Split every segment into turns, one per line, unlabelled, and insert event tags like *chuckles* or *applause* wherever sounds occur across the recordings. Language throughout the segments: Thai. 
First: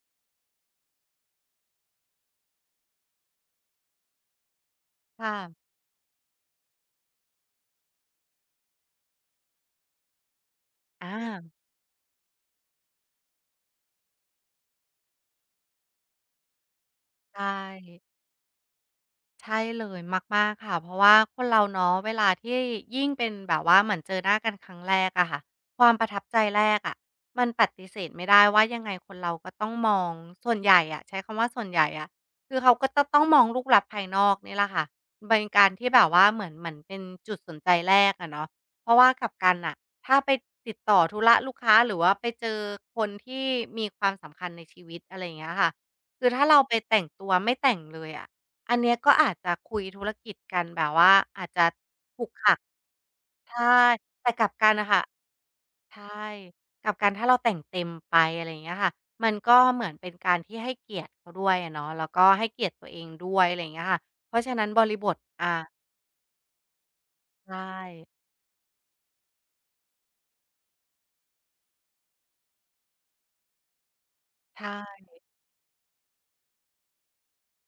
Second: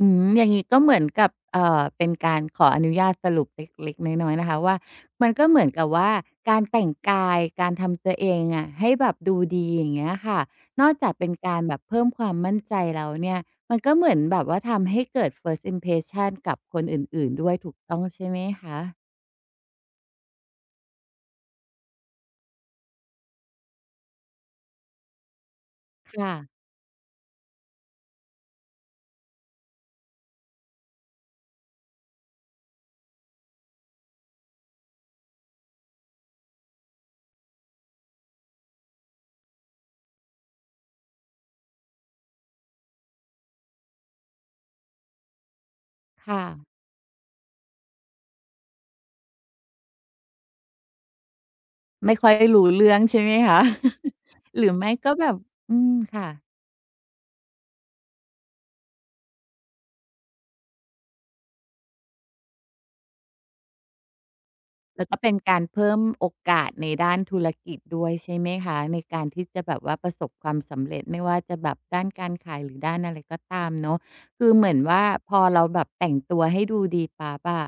อืม อย่างงี้ก็เหมือนกับ เอ่อ เป็นการขออนุญาตสรุปเล็ก ๆ น้อย ๆ นะคะว่า
ค
มั
่
นก็เ
ะ
หมือนกับว่า การแต่งกาย การทำตัวเองอะให้แบบดูดี อย่างเงี้ยค่ะ นอก
อ
จากเป็น
า
การแบบเพิ่มความมั่นใจแล้วเนี่ย มันก็เหมือนแบบว่าทำให้เกิด First impression กับคนอื่น
ใช
ๆ ด้วย ถูกต้อ
่
งใช่ไหมคะ?
ใช่เลย มาก ๆ ค่ะ เพราะว่าคนเราเนาะ เวลาที่ยิ่งเป็นแบบว่าเหมือนเจอหน้ากันครั้งแรกอะค่ะ ความประทั
ค
บ
่
ใจ
ะ
แรกอะ มันปฏิเสธไม่ได้ว่า ยังไงคนเราก็ต้องมอง ส่วนใหญ่อะ ใช้คำว่าส่วนใหญ่อะ คือเขาก็จะต้องมองรูปลักษณะภายนอกเนี่ยแหละค่ะ เป็นการที่แบบว่าเหมือน เหมือนเป็นจุดสนใจแรกอะเนาะ เพราะว่ากลับกันน่ะ ถ้าไปติดต่อธุระลูกค้า หรือว่าไปเจอคนที่มีความสำคัญในชีวิต อะไรอย่างเงี้ยค่ะ คื
ค
อ
่
ถ้าเรา
ะ
ไปแต่งตัวไม่แต่งเลยอะ อันเนี้ยก็อาจจะคุยธุรกิจกันแบบว่า อาจจะ
ไม่
ขรุ
ค่อย
ขระ
รู้เรื่องใช่ไหม
ใ
ค
ช
ะ?
่
*chuckles*
แต่กลับ
หร
ก
ื
ั
อ
นน
ไ
่
ม
ะ
่
ค่ะ
ก็แบบ อืม
ใช่
ค่ะ
กลับกัน ถ้าเราแต่งเต็มไป อะไรอย่างเงี้ยค่ะ มันก็เหมือนเป็นการที่ให้เกียรติเขาด้วยอะเนาะ แล้วก็ให้เกียรติตัวเองด้วย อะไรอย่างเงี้ยค่ะ เพราะฉะนั้นบริ
แล้
บ
วก
ท
็เป็น
อ
การ
า
เพิ่มโอกาสในด้านธุ
ใ
ร
ช
กิจด
่
้วย ใช่ไหมคะ ในการที่จะแบบว่าประสบความสำเร็จ ไม่ว่าจะแบบด้านการขาย หรือด้านอะไรก็ตามเนาะ คือ
ใช
เหมือนว่า
่
พอเราแบบแต่งตัวให้ดูดีปั๊บอะ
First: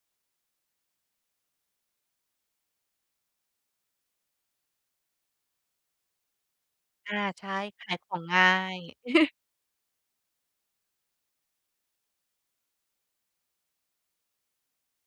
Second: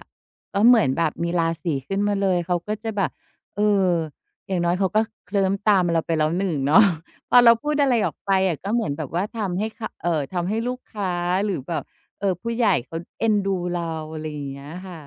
ก็เหมือนแบบมีราศีขึ้นมาเลย เขาก็จะแบบ เออ อย่างน้อยเขาก็เคลิ้มตามเราไปแล้ว 1 เนาะ
ค่ะ
พอ
ใช
เร
่
าพูด
ข
อะ
า
ไร
ยข
ออ
อ
ก
ง
ไป
ง่า
อะ ก็
ย
เหมือนแบบว่า
*giggles*
ทำให้เขา เอ่อ ทำให้ลูกค้า หรือแบบ เอ่อ ผู้ใหญ่เขาเอ็นดูเรา อะไรอย่างเงี้ยค่ะ